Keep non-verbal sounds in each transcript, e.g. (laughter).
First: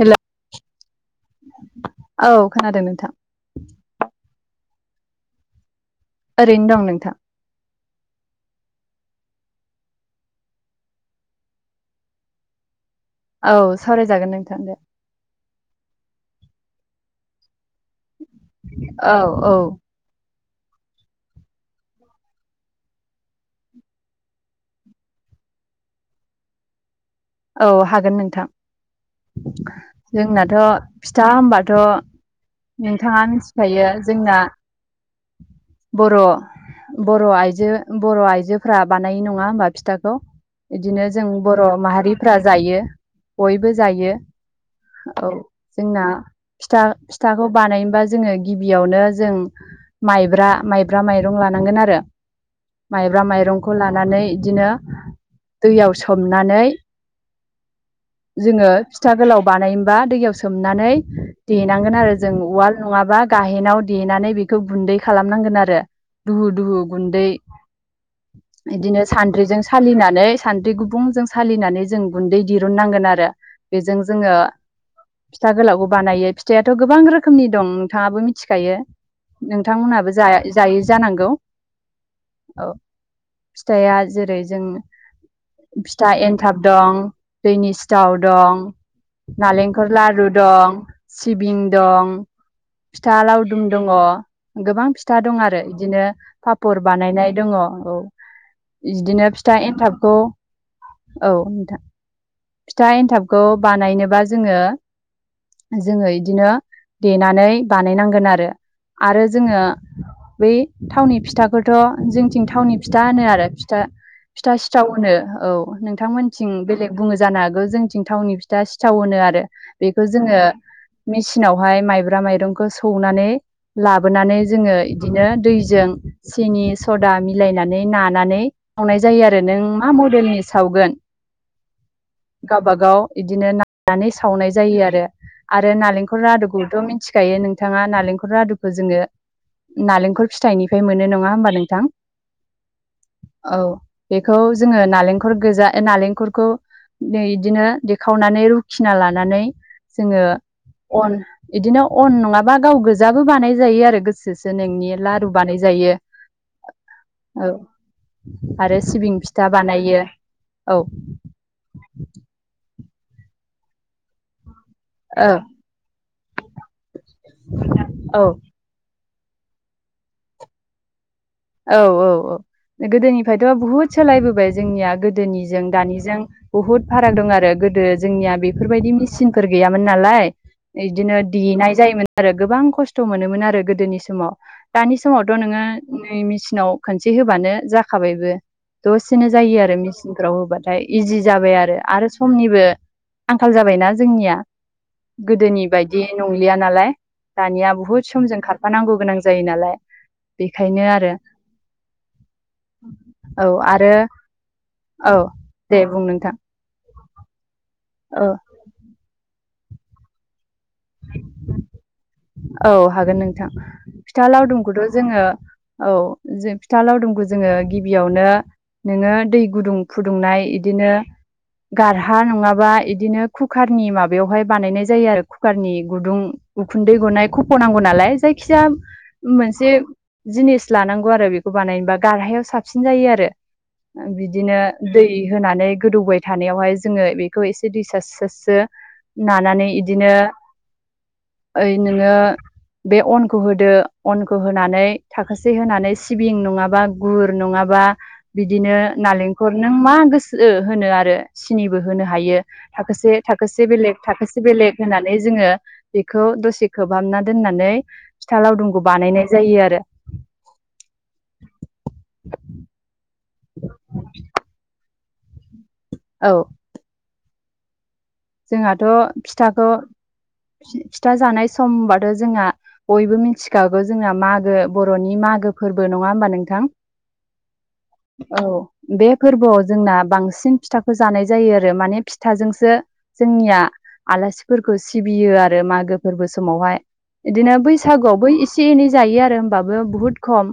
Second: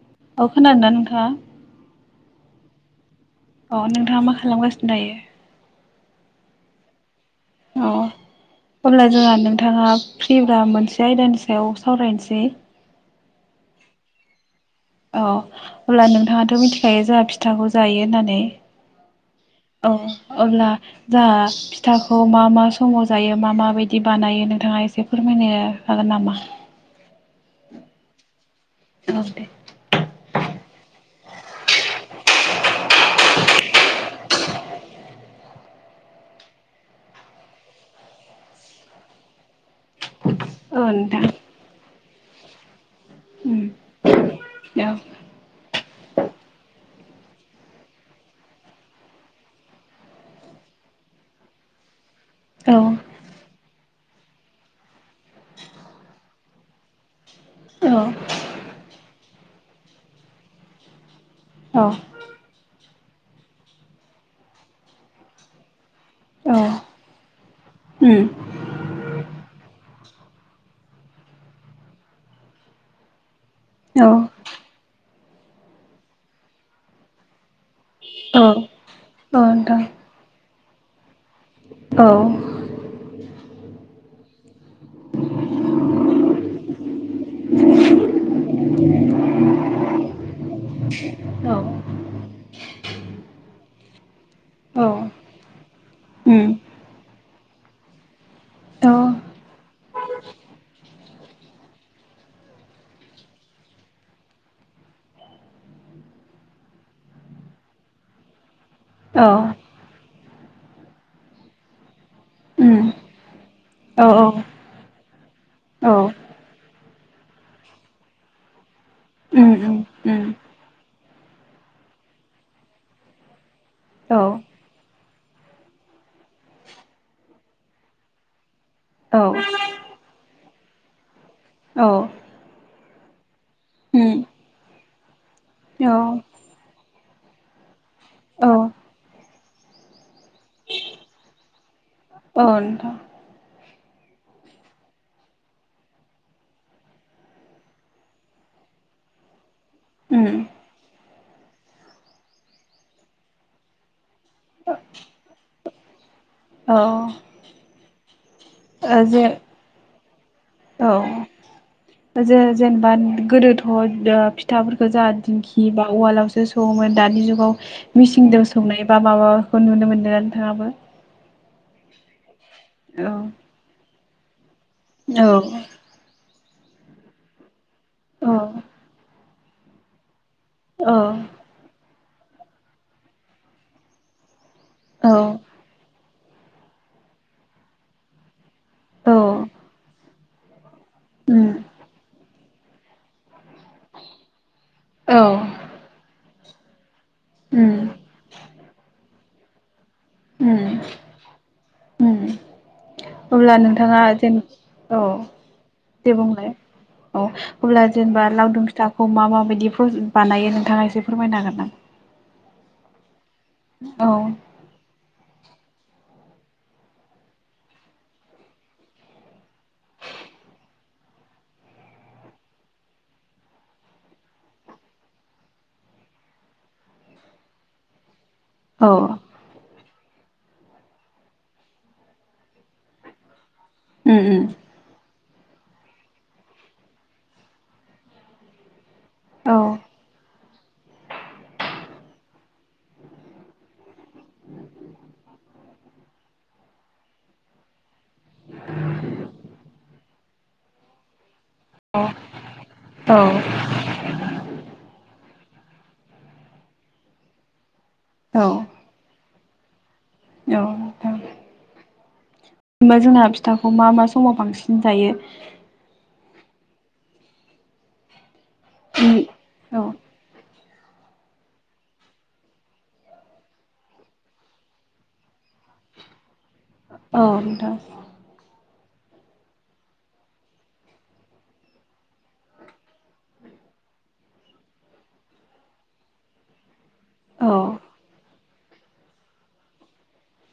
हेल' औ खोनादोंना नोंथाङा औ खोनादों। नोंथां औ नोंथाङा मा खालामगासिनो दायो। ओरैनो दं नोंथां। औ। अब्ला जोंहा नोंथाङा फ्रिब्ला मोनसे आयदानि सायाव सावरायनोसै। औ सावरायजागोन नोंथां। औ अब्ला नोंथाङाथ' मिथिखायो जोंहा फिथाखौ- जायो होननानै औ। अब्ला जाहा फिथाखौ मा मा समाव जायो मा माबायदि बानायो नोंथाङा एसे फोरमाय यनो हागोन नामा? औ हागोन नोंथां औ दे जोंनाथ' फिथा होमबाथ' नोंथाङा मिथिखायो जोंना (inaudible) बर' बर' आइजो बर' आयजोफ्रा बानायो नङा होमबा फिथाखौ? औ बिदिनो नोंथां जों बर' माहारिफ्रा जायो। उम बयबो जायो औ जोंना फिथा फिथाखौ बानायनोबा जोङो गिबियावनो जों माइब्रा माइब्रा माइरं लानांगोन आरो औ औ माइब्रा माइरंखौ लानानै बिदिनो दैयाव सोमनानै जोङो फिथा गोलाव बानायोमबा दैयाव सोमनानै देनांगोन आरो जों उाल नङाबा गाहेनाव देनानै बेखौ गुन्दै खालामनांगोन आरो। दुहु औ दुहु गुन्दै उम। बिदिनो सानद्रिजों सालिनानै सान्द्रि गुबुंजों सालिनानै जों गुन्दै दिरुननांगोन आरो बेजों औ जोङो फिथा गोलावबो बानायो फिथाइाथ' गोबां रोखोमनि दं नोंथाङाबो औ मिथिखायो। नोंथां नोंथांमोनहाबो जा जायो जानांगौ? औ। औ फिथाइया जेरै जों फिथा एन थाब दं दैनि सिथाव दं। नालेंखल लारु दं सिबिं दं। फिथा लावदुम दङ गोबां औ औ फिथा दं आरो बिदिनो उम पापर बानायनाय दङ। औ औ इदिनो फिथा एन्थाबखौ औ नोंथां फिथा एन्थाबखौ बानायनोबा जोङो जोङो इदिनो देनानै बानायनांगोन आरो। आरो औ जोङो बै थावनि फिथाखौथ' जोंथिं थावनि उम फिथा होनो आरो। था औ फिथा सिथाव होनो औ नों औ नोंथांमोनथिं बेलेग बुङो जानो हागौ जोंथिं थावनि फिथा सिथाव होनो आरो उम उम बेखौ उम जोङो मेचिनावहाय माइब्रा माइरंखौ सौनानै औ लाबोनानै जोङो इदिनो दैजों सिनि सदा मिलायनानै नानानै सावनाय औ जायो आरो नों मा मडेलनि सावगोन औ। गावबागाव बिदिनो ननानै सावनाय जायो आरो आरो औ नालेंखल रादुखौथ' मिथि खायो नोंथाङा नालेंखल औ रादुखौ जोङो नालेंखल फिथाइनिफ्राय मोनो नङा होमबा नोंथां? अ नोंथां। औ बेखौ जोङो नालेंखल गोजा नालेंखरखौ इदिनो देखावनानै रुखिना लानानै जोङो उम अन इदिनो अन नङाबा गाव गोजाबो बानायजायो आरो गोसोसो नोंनि लारु बानायजायो। यो। औ। आरो ओ सिबिं जे फिथा बानायो। औ औ जो जेनेबा गोदोथ' ओ फिथाफोरखौ जाहा औ दिंखि बा उवालावसो सौवोमोन दानि जुगाव औ मिसिं दो सौनाय बा माबाखौ नुनो मोनदों नोंथाङाबो। औ-औ-औ औ गोदोनिफ्रायथ' बुहुद सोलायबोबाय जोंनिया गोदोनिजों औ दानिजों बहुद फाराग दं आरो गोदो जोंनिया बेफोरबायदि मेचिनफोर गैयामोन नालाय। औ इदिनो देनाय जायोमोन आरो गोबां खस्थ' मोनोमोन आरो गोदोनि समाव। दानि औ समावथ' नोङो नै मेचिनाव खनसे होबानो जाखाबायबो। दसेनो औ जायो आरो मेचिनफोराव होबाथाय इजि उम जाबाय आरो आरो समनिबो आंखाल जाबायना जोंनिया औ गोदोनि बायदि नंलिया नालाय। दानिया उम बुहुद समजों खारफानांगौ गोनां जायो नालाय बेखायनो आरो। होम। औ अब्ला आरो नोंथाङा जेन औ बुं दे नोंथां बुंलाय। औ अब्ला औ जेनेबा लावदुम फिथाखौ मा माबायदिफ्राव बानायो नों थाङा एसे फोरमायनो हागोन नामा? औ हागोन नोंथां औ फिथा लावदुमखौथ' जोङो औ जों फिथा लावदुमखौ जोङो गिबियावनो नोङो दै गुदुं फुदुंनाय इदिनो गारहा नङाबा बिदिनो खुखारनि माबायावहाय बानायनाय जायो आरो खुखारनि गुदुं उखुन्दै गनाय खफ' नांगौ नालाय जायखिजाया औ मोनसे जिनिस लानांगौ आरो बेखौ बानायनोबा गारहायाव साबसिन जायो आरो उम उम बिदिनो दै होनानै गोदौबाय थानायावहाय जोङो बेखौ एसे दै सारस्रो सारस्रो औ नानानै इदिनो ओइ नोङो बे अनखौ होदो अनखौ होनानै थाखोसे होनानै सिबिं नङाबा गुर नङा बा बिदिनो नालेंखर नों मा गोसो होनो आरो सिनिबो होनो हायो थाखोसे औ थाखोसे बेलेग थाखोसे बेलेग होननानै जोङो बेखौ दसे खोबहाबना दोननानै औ फिथा लावदुमखौ बानायनाय जायो आरो औ नोंथां होनबा जोंना फिथाखौ मा मा समाव बांसिन जायो औ जोंहाथ' उम फिथाखौ औ फिथा जानाय समबाथ' जोंहा बयबो मिथिखागौ जोंना मागो बर'नि मागो फोरबो नङा होमबा नोंथां औ नोंथां औ बे फोरबोआव जोंना बांसिन फिथाखौ जानाय जायो आरो माने फिथाजोंसो जोंनिया आलासिफोरखौ सिबियो आरो मागो फोरबो समावहाय औ बिदिनो बैसागुआवबो एसे- एनै जायो आरो होमबाबो बुहुद खम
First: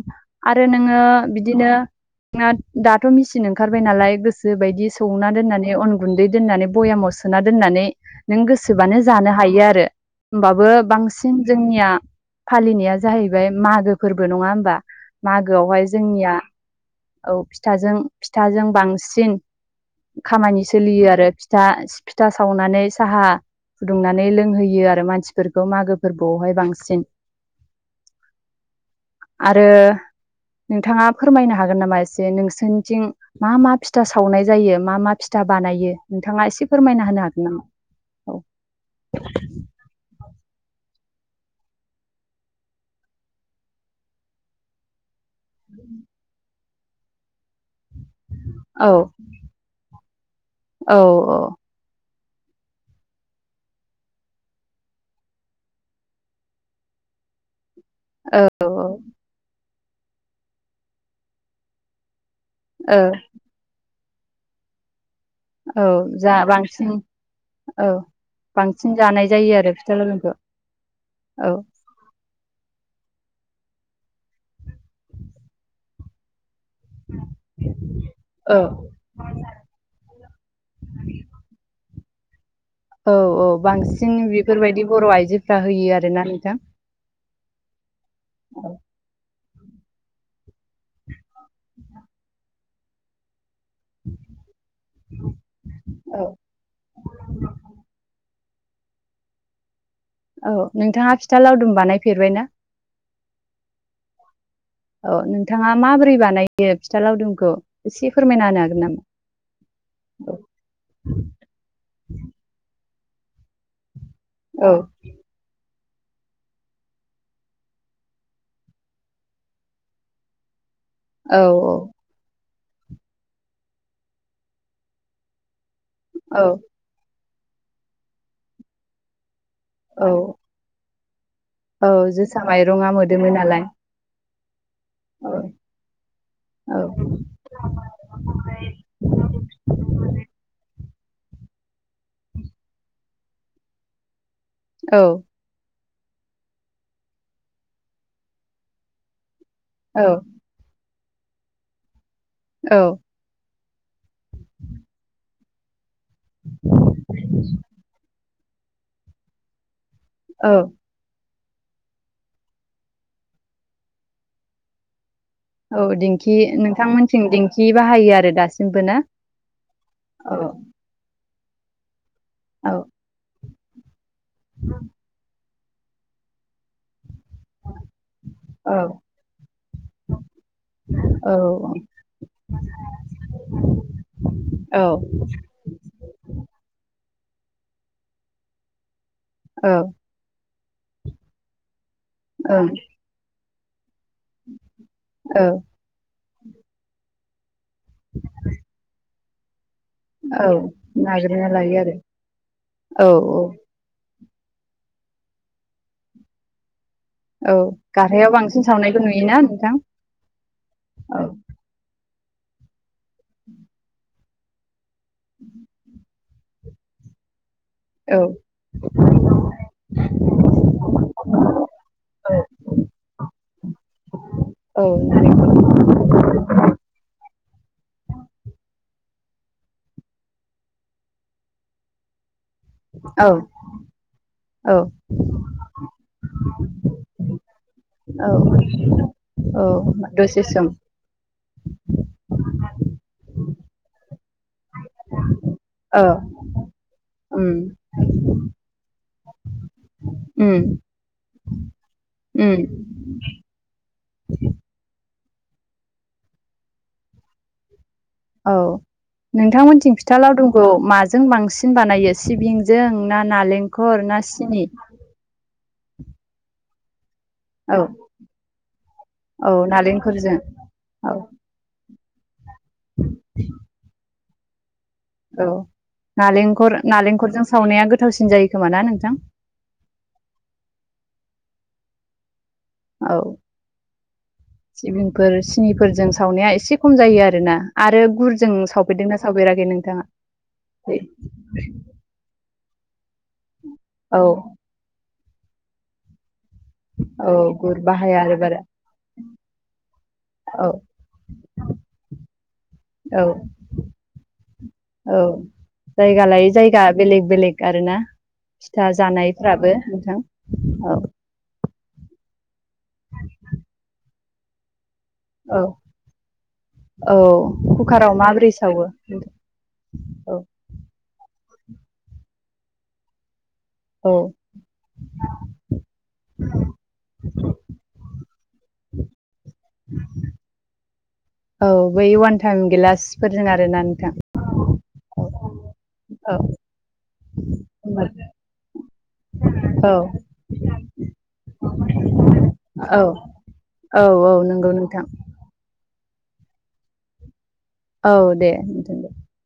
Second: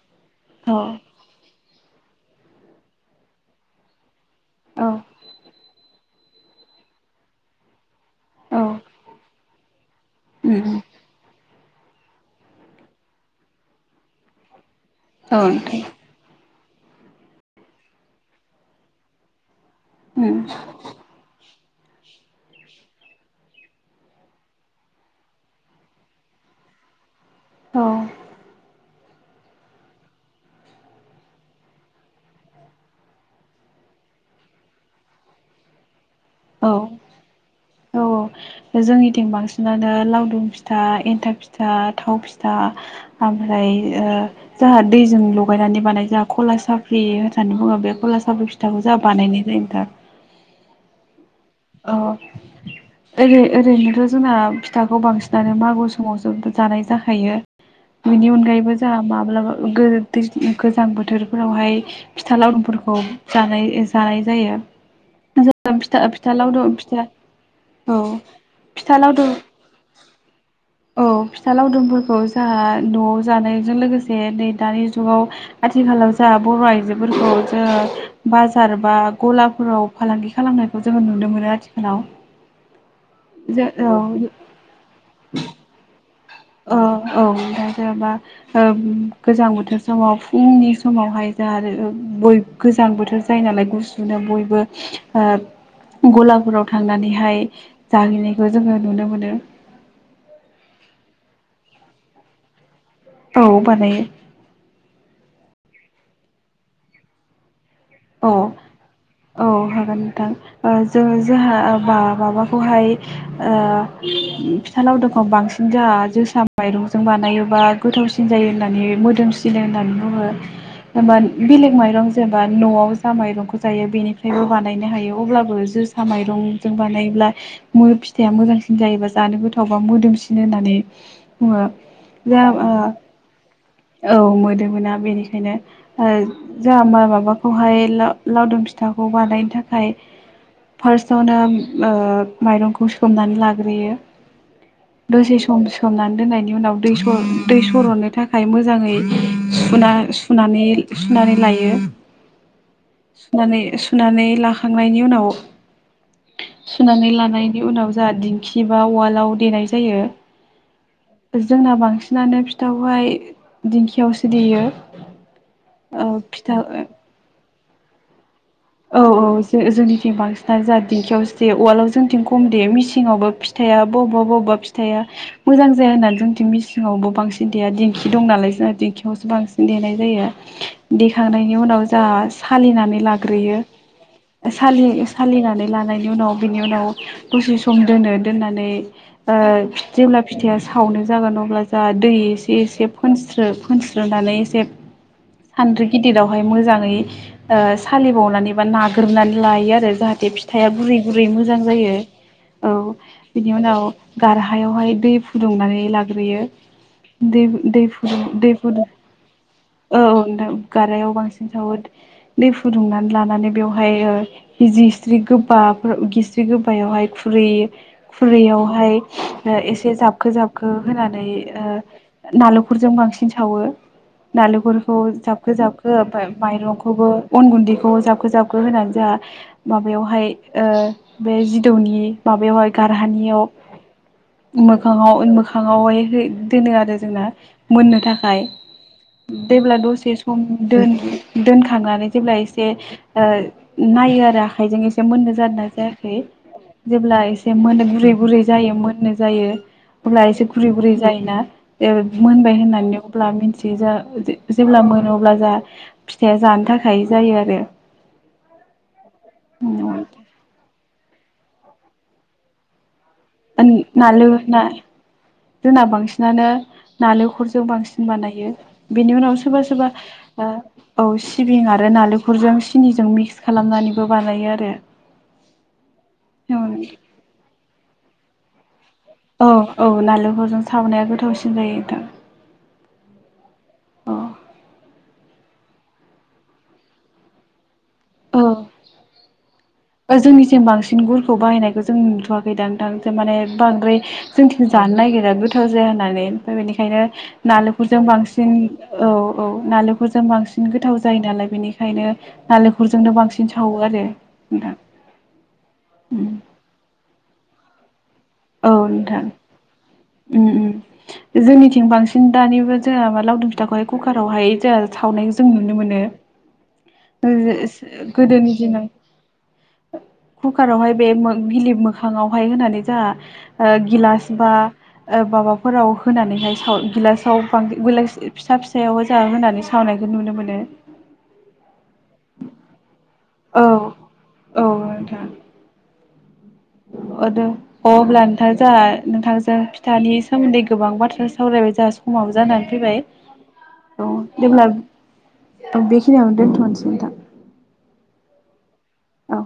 आरो औ नोङो बिदिनो दाथ' मिचिन ओंखारबाय नालाय गोसो बायदि औ सौना दोननानै अन गुन्दै दोननानै बयामाव सोना दोननानै नों औ गोसोबानो जानो हायो आरो उम होमबाबो उम बांसिन जोंनिया फालिनाया जाहैबाय मागो फोरबो नङा होमबा औ नोंथां मागोआवहाय जोंनिया औ फिथाजों फिथाजों बांसिन उम खामानि सोलियो आरो दा फिथा सावनानै साहा फुदुंनानै लोंहोयो आरो मानसिफोरखौ मागो फोरबोआवहाय बांसिन औ आरो नोंथाङा फोरमायनो हागोन नामा एसे नोंसोरनिथिं मा मा फिथा सावनाय जायो मा मा फिथा बानायो नोंथाङा एसे औ फोरमायना होनो हागोन नामा औ औ जोंनिथिं बांसिनानो लावदुम फिथा एन्थाब फिथा थाव फिथा ओमफ्राय ओ जाहा लगायनानै बानाय जाहा खला साफ्रि होननानै बुङो। बे खला साफ्रि फिथाखौ औ जोंहा बानायनाय जायो नोंथां। औ औ। अ ओरै ओरैनोथ' जोङा फिथाखौ बांसिनानो मागु समावसो जानाय जाखायो। बेनि औ अनगायैबो जाहा माब्लाबा गोर दैज गोजां बोथोरफोरावहाय फिथा लावदुमफोरखौ औ जानाय जानाय जायो औ (unintelligible) जा लावदुम बांसिन फिथा औ बांसिन फिथा जानाय लावदुम जायो आरो फिथा लावदुमखौ। औ फिथा लावदुमफोरखौ जाहा न'आव जानायजों लोगोसे नै दानि जुगाव आथिखालाव जा बर' आइजोफोरखौ जोङो औ बाजार बा गलाफोराव फालांगि खालामनायखौ जोङो नुनो मोनो आथिखालाव। औ औ जो बांसिन बेफोरबायदि बर' आइजोफ्रा होयो आरो ना औ औ नोंथां जेन'बा गोजां बोथोर समाव फुंनि समावहाय जा आरो बयब गोजां बोथोर जायो नालाय। गुसुनो बयबो ओ औ गलाफोराव थांनानैहाय जाहैनाय खौ जोङो नुनो मोनो। औ नोंथाङा फिथा लावदुम बानायफेरबाय ना? औ बानायो। औ नोंथाङा माबोरै बानायो फिथा लावदुमखौ एसे फोरमायना औ होनो हागोन नामा? औ हागोन नोंथां। ओ जोङो जोहा (unintelligible) माबाखौहाय ओ औ फिथा लावदुमखौ बांस जाआ जोसा माइरंजों बानायोबा गोथावसिन जायो होननानै मोदोमसिनो होननानै बुङो। एबा औ बेलेग माइरं जेनेबा न'आव जोसा माइरंखौ जायो बेनिफ्रायबो बानायनो हायो अब्लाबो जोसा औ माइरंजों बानायोब्ला मो फिथाइया मोजांसिन जायोबा जानो गोथावबा मोदोमसिन होननानै बुङो औ जोसा माइरङा मोदोमो नालाय (unintelligible) औ (unintelligible) मोना औ बेनिखायनो ओ औ जाहा माबा माबाखौहाय ओ लावदुम फिथाखौ बानायनो थाखाय फार्स्टावनो ओ माइरंखौ सोमनानै लाग्रोयो। औ दसे सम सो सोमनानै दोननायनि उनाव दै सर दै सररनो थाखाय मोजाङै सुना सुनानै सुनानै लायो। औ सुनानै सुनानै लाखांनायनि उनाव सुनानै लानायनि उनाव जाहा दिंखि बा उवालाव देनाय जायो। औ। जोंना बांसिनानो फिथाखौहाय दिंखियावसो देयो। औ ओ दिंखि फिथा नोंथांमोनथिं दिंखि बाहायो आरो दा औ औ जों जोंनिथिं बांसिनानो जाहा दिंखियावसो उवालाव जोंनिथिं खम देयो औ मिसिङावबो फिथाया बबेबा बबेबा फिथाया मोजां जाया होनना जोंनिथिं मिसिङावबो बांसिन देया। दिंखि दं नालाय जोंहा औ दिंखियावसो बांसिन देनाय जायो। औ देखांनायनि उनाव जाहा सालिनानै लाग्रोयो। औ सालि ओं सालिनानै लानायनि उनाव बिनि उनाव दसे सम दोनो दोननानै ओ जेब्ला फिथाइया सावनो जागोन अब्ला जा दै एसे एसे फोनस्रो फोनस स्रोनानै एसे औ सान्द्रि गिदिरावहाय मोजाङै ओ सालिबावनानै बा नाग्रोबनानै लायो आ रो जाहाथे औ फिथाइआ गुरै गुरै नागिरना मोजां लायो जायो आरो औ बिनि उनाव गारहायावहाय दै फुदुंनानै लाग्रोयो। दै ब औ दै फुदु गारहायाव दै बांसिन फुदुं सावनायखौ नुयोना नोंथां औ औ नोंनां गारायाव औ बांसिन सावो दै फुदुंनानै लानानै बेवहाय ओ हिस्रि गोबाफोर गिस्रि गोबायावहाय खुरि औ खुरैयावहाय एसे जाबखो जाबखो होनानै ओ नालेंखरजों बांसिन सावो औ नालेंखलखौ जाबखो नारेंखल जाबखो ओमफाय माइरंखौबो अन गुन्दैखौ जाबखो जाबखो होनानै जोंहा माबायावहाय ओ बे जिदौनि माबायावहाय औ गारहानियाव औ मोखाङाव मोखाङावहाय दोनो आरो जोंना मोननो थाखाय औ औ जेब्ला दसे सम दोन दोनखांनानै जेब्ला एसे ओ नायो आरा (unintelligible) एसे मोननो जादों औ जायाखै जेब्ला उम एसे मोनो गुरै गुरै जायो मोनो जायो अब्ला एसे उम गुरै गुरै जायोना ए मोनबाय उम होननानै अब्ला मिथियो जा जेब्ला मोन अब्ला जा फिथाया जानो थाखाय जायो आरो। औ नोंथांमोनथिं फिथा लावदुमखौ माजों बांसिन बानायो सिबिंजों ना नालेंखर ना सिनि? जोंना बांसिनानो नालेंखलजों औ बांसिन बानायो बिनि उनाव औ सोरबा सोरबा नालेंखरजों ओ औ सिबिं आरो नालेंख गुरजों सिनिजों मिक्स खालामनानैबो बानायो आरो। औ नालेंखर नालेंखरजों सावनाया गोथावसिन जायो खोमाना नोंथां? औ औ नारेंखलजों सावनाया गोथावसिन जायो नोंथां। औ सिबिंफोर सिनिफोरजों सावनाया एसे खम जायो आरोना आरो औ गुरजों सावफेरदोंना सावफेराखै नोंथाङा? औ जोंनिथिं (unintelligible) थां ज माने बांद्राय औ जोंथिं जानो नागिरा गोथाव जाया होननानै बेनिखायनो औ गुर नालेंखरजों बाहाया आरो बांसिन बारा औ औ नालेंखरजों बांसिन औ गोथाव जायो नालाय बेनिखायनो नालेंख औ (inaudible) औ जायगा लायै औ जायगा बेलेग बे बेलेग आरोना फिथा नोंथां जानायफ्राबो नोंथां औ जोंनि थिं बांसिन दानिबो जोंहा मा लावदुम फिथाखौहाय कुकारावहाय जोंहा सावनाय जों औ नुनो मोनो औ कुकाराव (unintelligible) माबोरै गोदोनि सावो दिनाव औ (inaudible) कुकार आावहाय बे बिलिब मोखाङावहाय होनानै जोंहा ओ औ गिलास बा ओ माबाफोराव होनानैहाय साव गि (unintelligible) फिसा फिसायाव जोंहा होननानै सावनायखौ नुनो मोनो औ बै अ'आन टाइम गिलासफोरजों औ आरोना नोंथां औ नोंथां औ अ' दे अब्ला नोंथां जोंहा नोंथांजों औ फिथानि सोमोन्दै गोबां बाथ्रा सावरायबाय जोंहा समाबो जानानै फैबाय औ औ जेब्ला बेखि नियावनो दोनथ'सै नोंथां औ दे नोंथां दे। औ।